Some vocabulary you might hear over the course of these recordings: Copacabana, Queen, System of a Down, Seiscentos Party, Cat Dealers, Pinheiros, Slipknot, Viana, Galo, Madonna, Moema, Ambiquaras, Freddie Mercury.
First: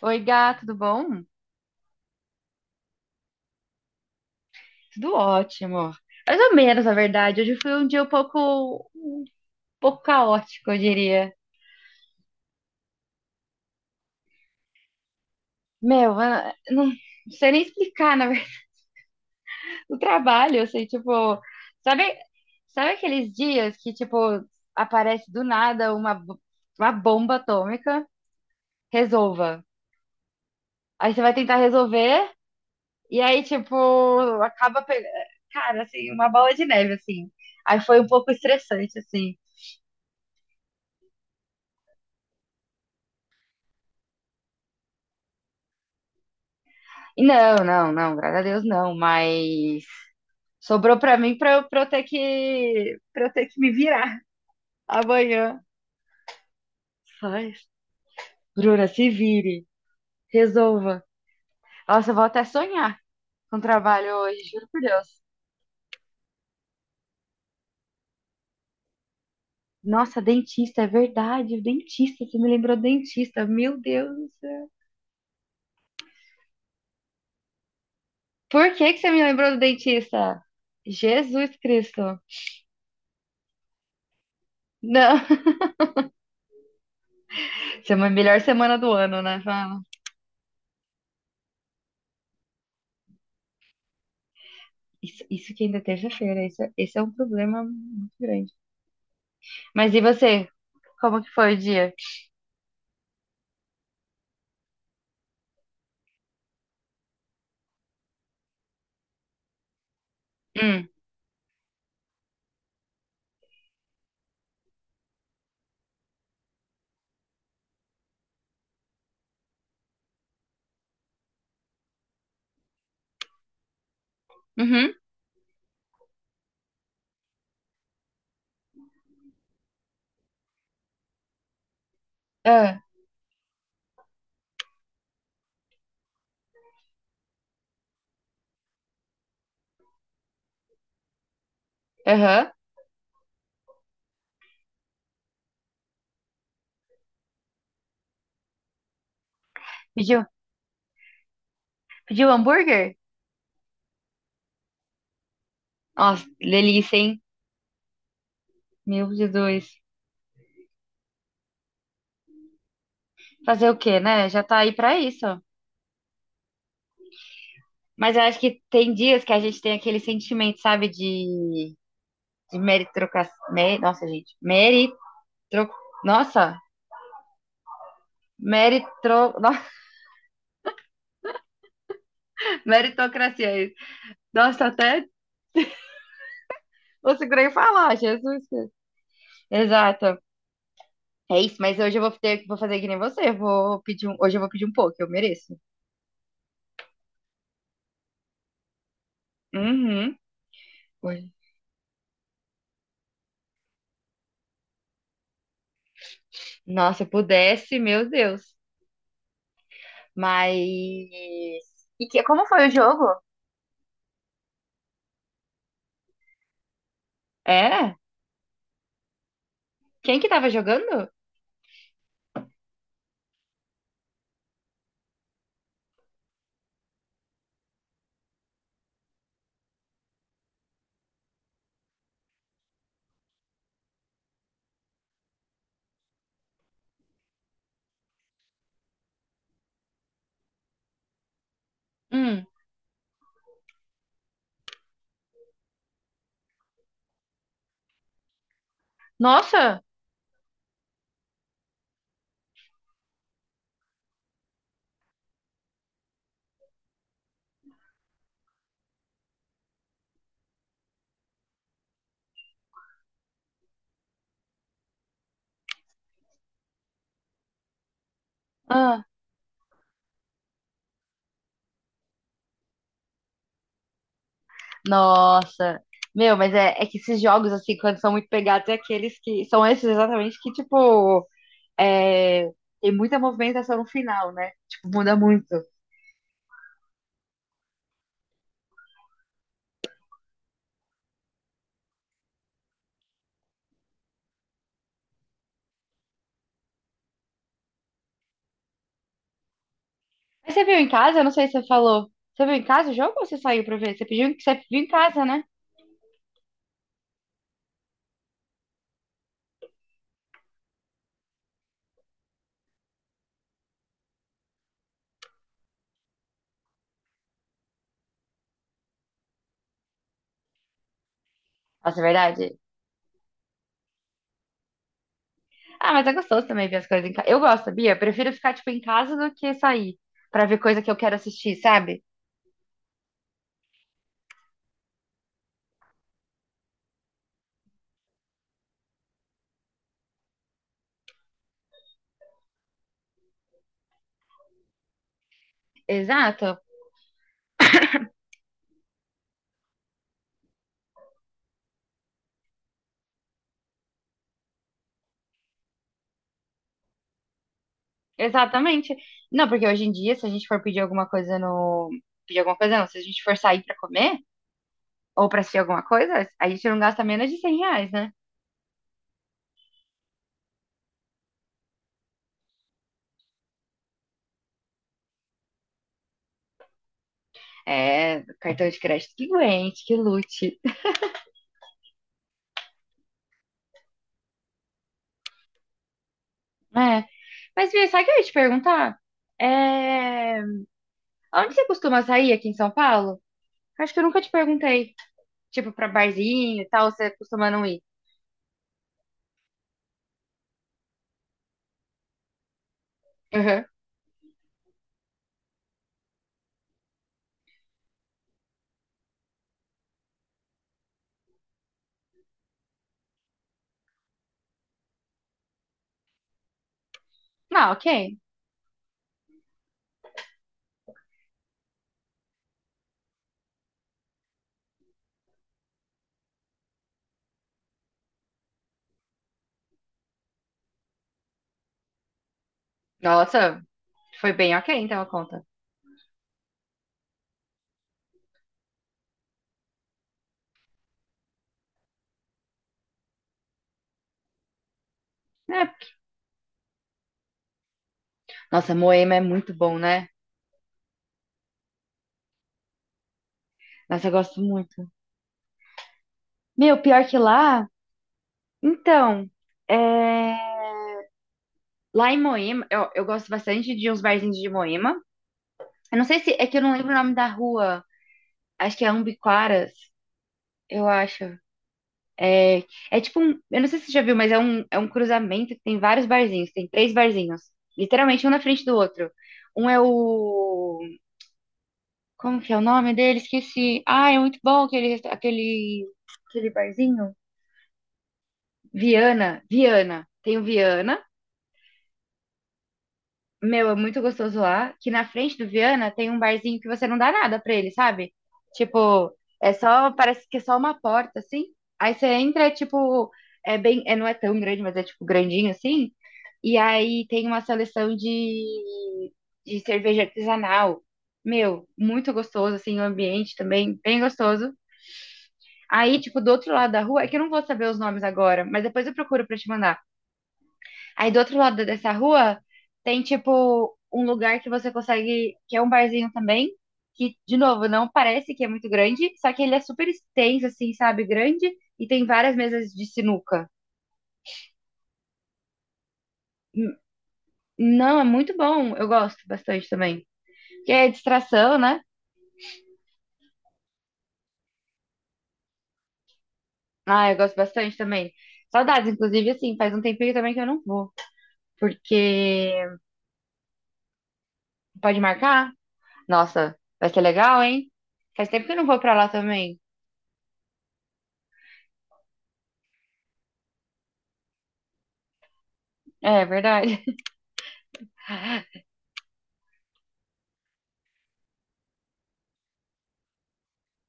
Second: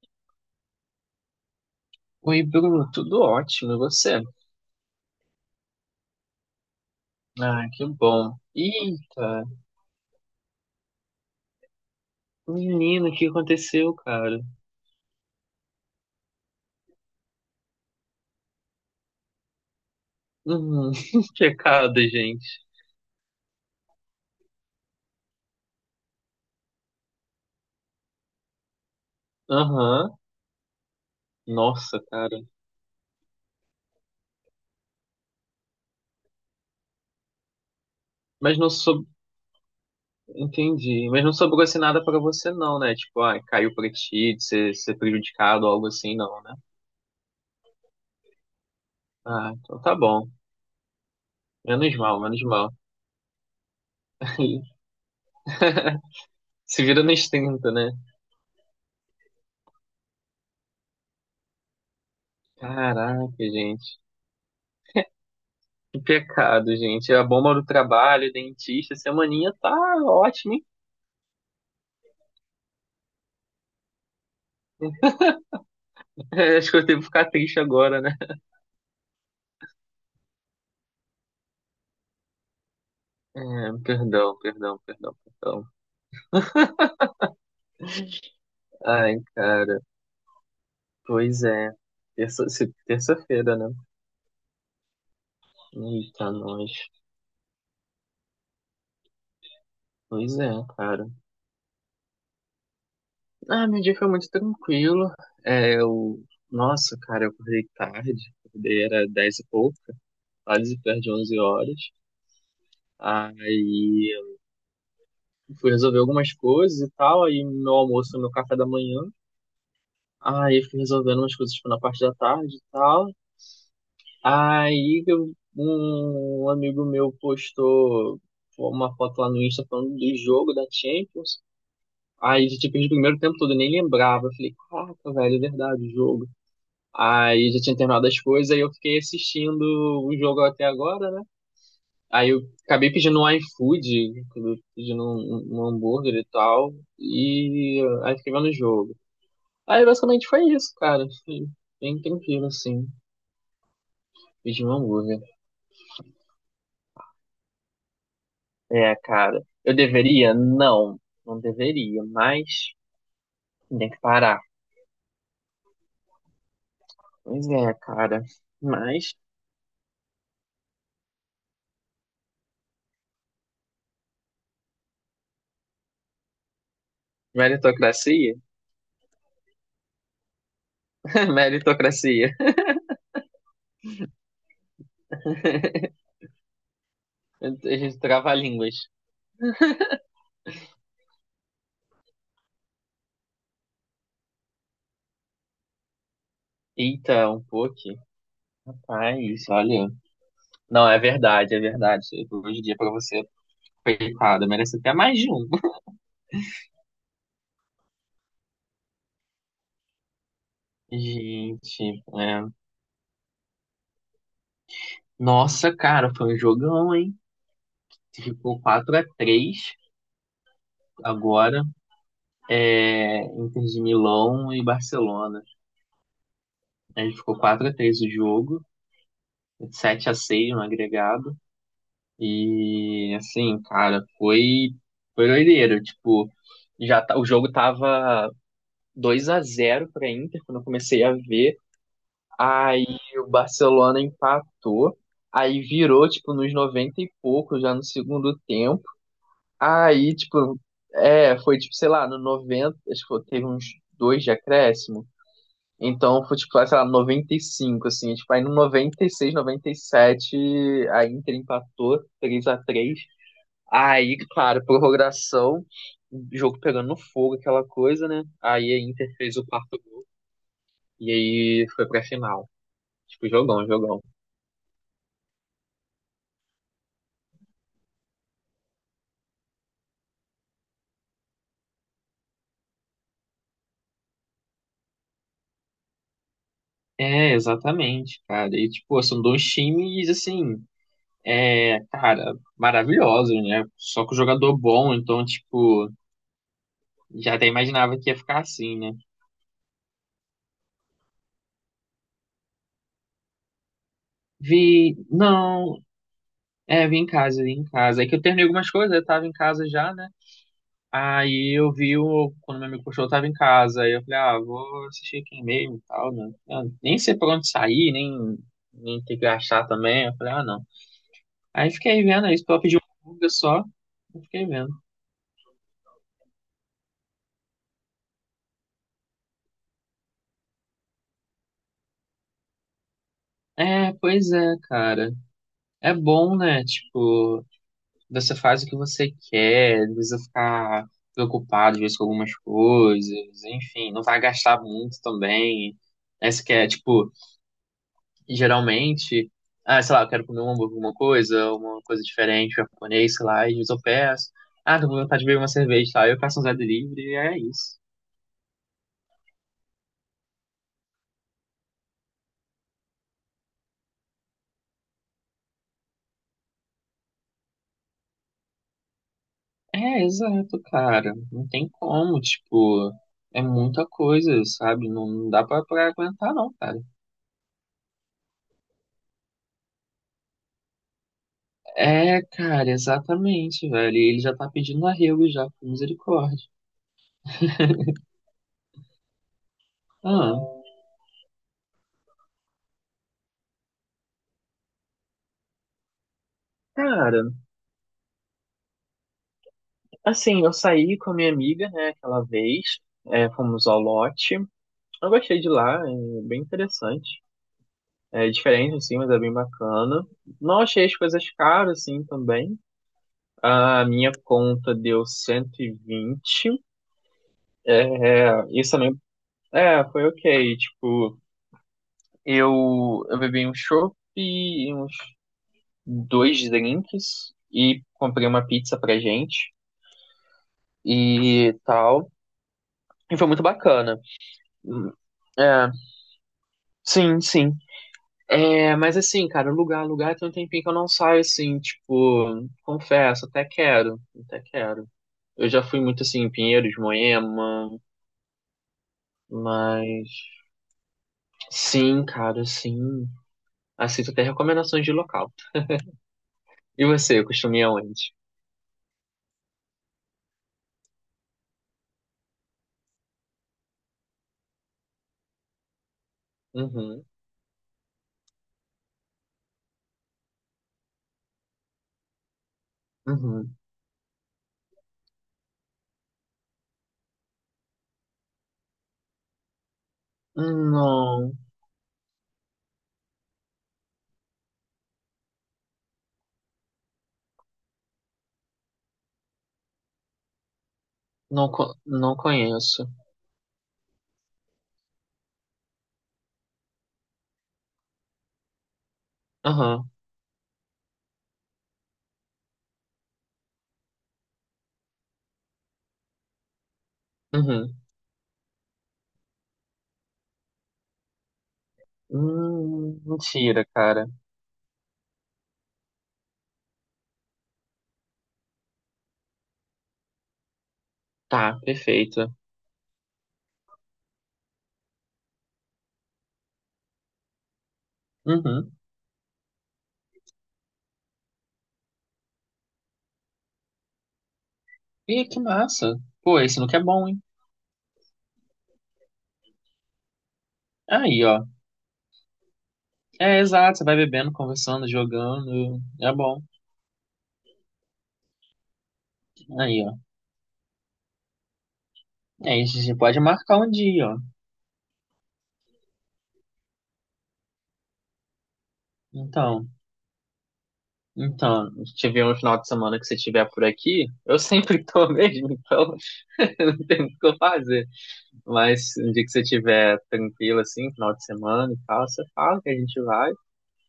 Oi, gato, tudo bom? Oi, Bruno, tudo ótimo, e você? Tudo ótimo. Mais ou menos, na verdade. Hoje Ah, foi que um dia bom. Um Eita, pouco caótico, eu diria. menino, o que aconteceu, cara? Meu, eu não não sei nem explicar, na verdade, o trabalho, eu sei, Hum. tipo, Pecado, sabe, gente. sabe aqueles dias que, tipo, aparece do nada uma, uma bomba atômica? Resolva. Aham. Aí você vai tentar Nossa, resolver, cara. e aí, tipo, acaba pegando, cara, assim, uma bola de neve, assim. Aí foi um pouco Mas não estressante, sob... assim. Entendi. Mas não sobrou assim nada pra você, não, né? Tipo, ah, caiu pra ti, de ser prejudicado, algo assim, não, né? Não, não, não, graças a Deus não, Ah, então mas tá bom. sobrou pra mim pra eu Menos ter mal, menos mal. que, pra eu ter que me virar amanhã. Se vira nos Ai, 30, né? Bruna, se vire, resolva. Nossa, eu vou até sonhar Caraca, com o gente. trabalho hoje, juro por Deus. Que pecado, gente. É a bomba do trabalho, dentista, semaninha tá Nossa, ótima. dentista, é verdade, o dentista, você me lembrou do dentista, meu Deus do céu. É, acho que eu devo ficar triste agora, né? Por que que você me lembrou do dentista? Jesus Cristo. É, perdão, perdão, perdão, Não, perdão. essa é a melhor semana do Ai, ano, né? cara, Fala. pois é. Terça, se- Terça-feira, né? Isso que ainda é Eita, terça-feira, isso, é, nós. esse é um problema muito grande. Mas e Pois você? é, cara. Como que foi o dia? Ah, meu dia foi muito tranquilo. É, eu... Nossa, cara, eu acordei tarde. Acordei era 10 e pouco, quase Hum, perto de 11 horas. Aí eu fui resolver algumas coisas e tal. Aí meu almoço, meu café da manhã. Aí fui resolvendo umas coisas, tipo, na parte da tarde e tal. uhum, Aí eu- um um amigo meu postou uma foto lá no Insta falando do jogo da Champions. Aí já tinha ah, perdido o primeiro tempo todo, eu nem lembrava. Eu falei, caraca, velho, é verdade, o jogo. Aí já tinha terminado as coisas, aí eu fiquei assistindo o jogo até agora, né? Aí eu aham. acabei pedindo um iFood, pedindo um hambúrguer e tal, e aí fiquei vendo o jogo. Aí Pediu, basicamente foi isso, cara. Foi bem pediu tranquilo, assim. hambúrguer? Pedi um hambúrguer. Nossa, delícia, hein? É, Meu cara. Eu Jesus. deveria? Não, não deveria, mas Fazer o tem quê, que né? parar. Já tá aí pra isso. Pois é, Mas eu cara. acho que tem Mas, dias que a gente tem aquele sentimento, sabe, de meritocracia. Nossa, gente. Meritro, nossa, meritocracia? meritro, nossa, Meritocracia. meritocracia. É isso. Nossa, até eu A segurei falar, gente trava Jesus. línguas. Exato. É isso, mas hoje eu vou ter, vou fazer que nem você. Vou pedir um, hoje eu vou pedir um pouco, eu mereço. Eita, um pouco. Mas, olha. Uhum. Não, é Hoje- verdade, é verdade. Hoje em dia, pra você, coitado, merece até mais de um. nossa, se eu pudesse, meu Deus. Mas. Gente, E que, é. como foi o jogo? Nossa, cara, foi um jogão, hein? É? Ficou 4-3 Quem que tava jogando? agora. É, Inter de Milão e Barcelona. A gente ficou 4-3 o jogo, 7-6 no agregado. E assim, cara, foi doideiro, tipo, o jogo tava 2-0 pra Inter quando eu comecei a ver. Hum. Aí o Barcelona empatou, aí virou tipo nos 90 e pouco já no segundo tempo. Nossa! Aí, tipo, é, foi tipo, sei lá, no 90 acho que teve uns dois de acréscimo. Então foi tipo, sei lá, 95 assim. Tipo, aí no noventa 96 97 a Inter empatou 3-3. Aí, claro, prorrogação, o jogo pegando no fogo, aquela coisa, né? Aí a Ah, Inter fez o quarto gol. E aí foi pra final. Tipo, jogão, jogão. nossa! Meu, mas é, é que esses jogos, assim, quando são muito pegados, é aqueles que. São esses exatamente que, tipo. É, tem muita movimentação no final, né? Tipo, muda muito. É, exatamente, cara. E, tipo, são dois times, assim, é, cara, maravilhosos, né? Só que o jogador bom, então, tipo, já até imaginava que ia ficar assim, né? Mas você viu em casa? Eu não sei se você falou. Você viu em casa o jogo ou você saiu pra ver? Você pediu, você viu em Vi, casa, né? não, é, eu vim em casa, vim em casa. É que eu terminei algumas coisas, eu tava em casa já, né? Aí eu vi o, quando meu amigo postou, eu tava em casa. Aí eu falei, ah, vou assistir aqui mesmo e tal, né? Eu nem sei pra onde sair, nem ter que achar também. Eu falei, ah, não. Aí Nossa, é fiquei vendo isso, verdade. pra pedi uma música só. Eu fiquei vendo. Ah, mas é gostoso também ver as coisas em casa. Eu gosto, sabia? Eu prefiro ficar, tipo, em casa do que sair pra ver coisa que eu quero assistir, sabe? É, pois é, cara. É bom, né? Tipo, você faz o que você quer, não precisa ficar preocupado, às vezes, com algumas coisas. Enfim, não vai gastar muito também. Essa que Exato. é, tipo. Geralmente, ah, sei lá, eu quero comer um hambúrguer, alguma coisa, uma coisa diferente, japonês, sei lá, e às vezes eu peço. Ah, tô com vontade de beber uma cerveja, tá? Eu peço um Zé Delivery e é isso. Exatamente. Não, porque hoje em dia, se a gente for pedir alguma coisa no... Pedir alguma coisa, não. Se a gente for sair pra comer ou pra assistir alguma coisa, a gente não gasta menos de 100 reais, né? É, exato, cara. Não tem como, tipo, é muita coisa, sabe? Não, não dá pra aguentar, não, cara. É, cartão de crédito que aguente, que lute. É, cara, exatamente, velho. E ele já tá pedindo arrego já, por misericórdia. É. Mas, Bia, sabe o que eu ia te perguntar? É... Ah, Onde você costuma sair aqui em São Paulo? Acho que eu nunca te perguntei. Tipo, pra barzinho e tal, você cara, costuma não ir? assim, eu saí com a minha amiga, né, aquela vez, é, Uhum. fomos ao lote. Eu gostei de lá, é bem interessante. É diferente, assim, mas é bem bacana. Não achei as coisas caras, assim, também. A minha conta deu 120. Não, É, ok. é, isso também, é, foi ok. Tipo, eu bebi um chopp e uns dois drinks e comprei uma pizza pra gente e tal. E foi muito Nossa, bacana. foi bem ok, Hum. então a conta. É, sim, sim. É, mas assim, cara, lugar tem um tempinho que eu não saio assim, tipo, confesso, até quero, até quero. Eu já fui É. muito assim em Pinheiros, Moema, Nossa, Moema é muito bom, né? mas sim, cara, sim. Nossa, Aceito eu até gosto muito. recomendações de local. Meu, E pior que você, costuma ir lá. aonde? Então, é... lá em Moema, eu gosto bastante de uns barzinhos de Moema. Eu não sei se. É que eu não lembro o Uhum, nome da rua. Acho que é Ambiquaras, eu acho. É, é tipo um, uhum. eu não sei se você já viu, mas é um cruzamento que tem vários barzinhos, tem três barzinhos, literalmente um na frente do outro. Um é o, Não, como que é o nome dele? Esqueci. Ah, é muito bom aquele, aquele, aquele barzinho. Viana, Viana. Tem o Viana. não, não conheço. Meu, é muito gostoso lá. Que na frente do Viana tem um barzinho que você não dá nada pra ele, sabe? Tipo, é só, Aham, parece que é só uma porta, assim. Aí você entra, é tipo, é bem, é, não é tão grande, mas é tipo grandinho, assim. E aí tem uma uhum. seleção de cerveja artesanal. Meu, muito gostoso, assim, o ambiente Mentira, também, bem cara. gostoso. Aí, tipo, do outro lado da rua, é que eu não vou saber os nomes agora, mas depois eu procuro pra te mandar. Aí do outro Tá, lado dessa perfeito. rua tem, tipo, um lugar que você consegue, que é um barzinho também, que, de novo, não parece que é muito Uhum. grande, só que ele é super extenso, assim, sabe, grande, e tem várias mesas de sinuca. Ih, que massa. Pô, esse look N- é bom, hein? Não, é muito bom, eu gosto bastante também. Porque é Aí, ó. distração, né? É, exato, você vai bebendo, conversando, jogando, é bom. Ah, eu gosto bastante também. Saudades, inclusive, assim, faz um Aí, ó. tempinho também que eu não vou. Porque Aí a gente pode marcar um dia, ó. pode marcar? Nossa, vai ser legal, hein? Faz tempo que eu não vou pra lá também. Então, então, se tiver um final de semana que você estiver por aqui, eu sempre tô mesmo, então É, não verdade. tem muito o que eu fazer. Mas um dia que você estiver tranquilo, assim, final de semana e tal, você fala que a gente vai,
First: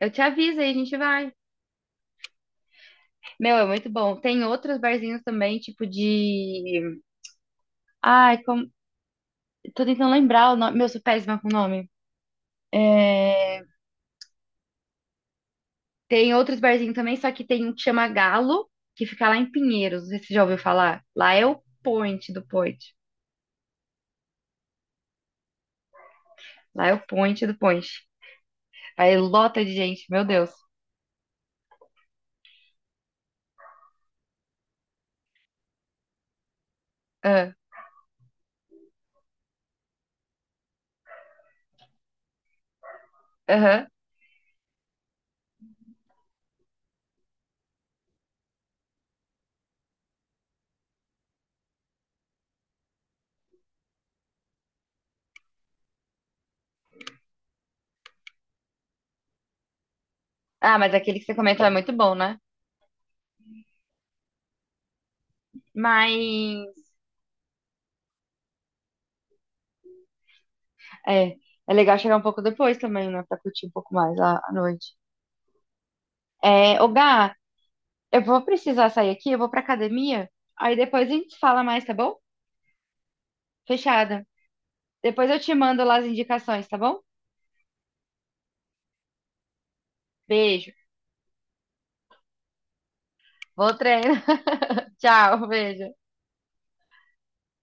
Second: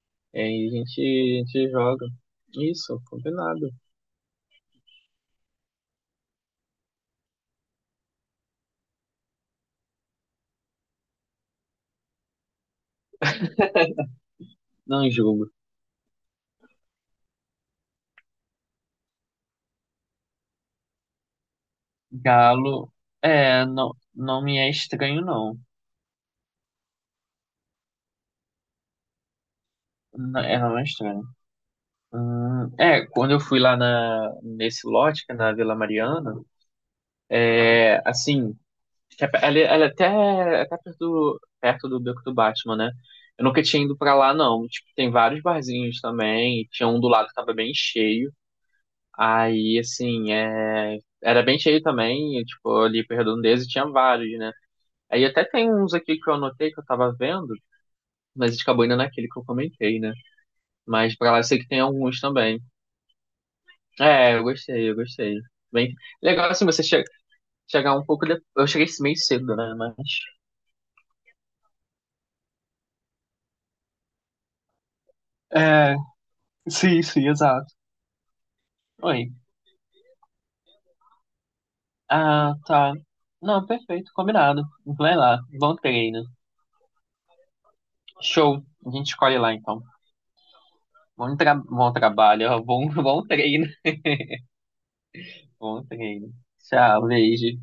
Eu te e aviso aí aí, a a gente gente, vai. a gente joga. Isso, Meu, é combinado. muito bom. Tem outros barzinhos também, tipo de. Ai, como... tô tentando lembrar o nome. Meu, eu sou péssima com o nome. É... Não julgo. Tem outros barzinhos também, só que tem um que chama Galo, que fica lá em Pinheiros. Não sei se você já ouviu falar. Lá é o point do point. Galo, é, não, não me é estranho, não. Lá é o point do point. Aí lota de gente, meu Não, Deus. é, não é estranho. É, quando eu fui lá na, nesse lote, que é na Vila Mariana, Ah, é, assim, que é ela é até, perto do Beco do Batman, né? Eu nunca tinha aham. ido pra lá, não. Tipo, tem vários barzinhos também, tinha um do lado que tava bem cheio. Aí, assim, é, era bem cheio também, e, tipo, ali pra Redondeza tinha vários, né? Aí até tem uns aqui que eu anotei, que eu tava vendo, mas a gente acabou indo naquele que eu comentei, né? Ah, mas Mas aquele que pra você lá eu sei comentou que é tem muito bom, alguns né? também. É, eu gostei, eu gostei. Bem, legal assim Mas você chegar um pouco depois. Eu cheguei meio cedo, né? Mas. é, é legal chegar um pouco depois também, né? Pra curtir um pouco mais a, à noite. É, É, ô sim, sim, Gá, exato. eu vou precisar sair aqui, Oi. eu vou pra academia. Aí depois a gente fala mais, tá bom? Ah, tá. Não, perfeito, Fechada. combinado. Vai Depois lá, eu te bom mando lá as treino. indicações, tá bom? Show. A gente escolhe lá então. Beijo. Bom, tra bom trabalho, ó, bom, bom treino. Vou treinar. Tchau, Bom beijo. treino. Tchau, beijo.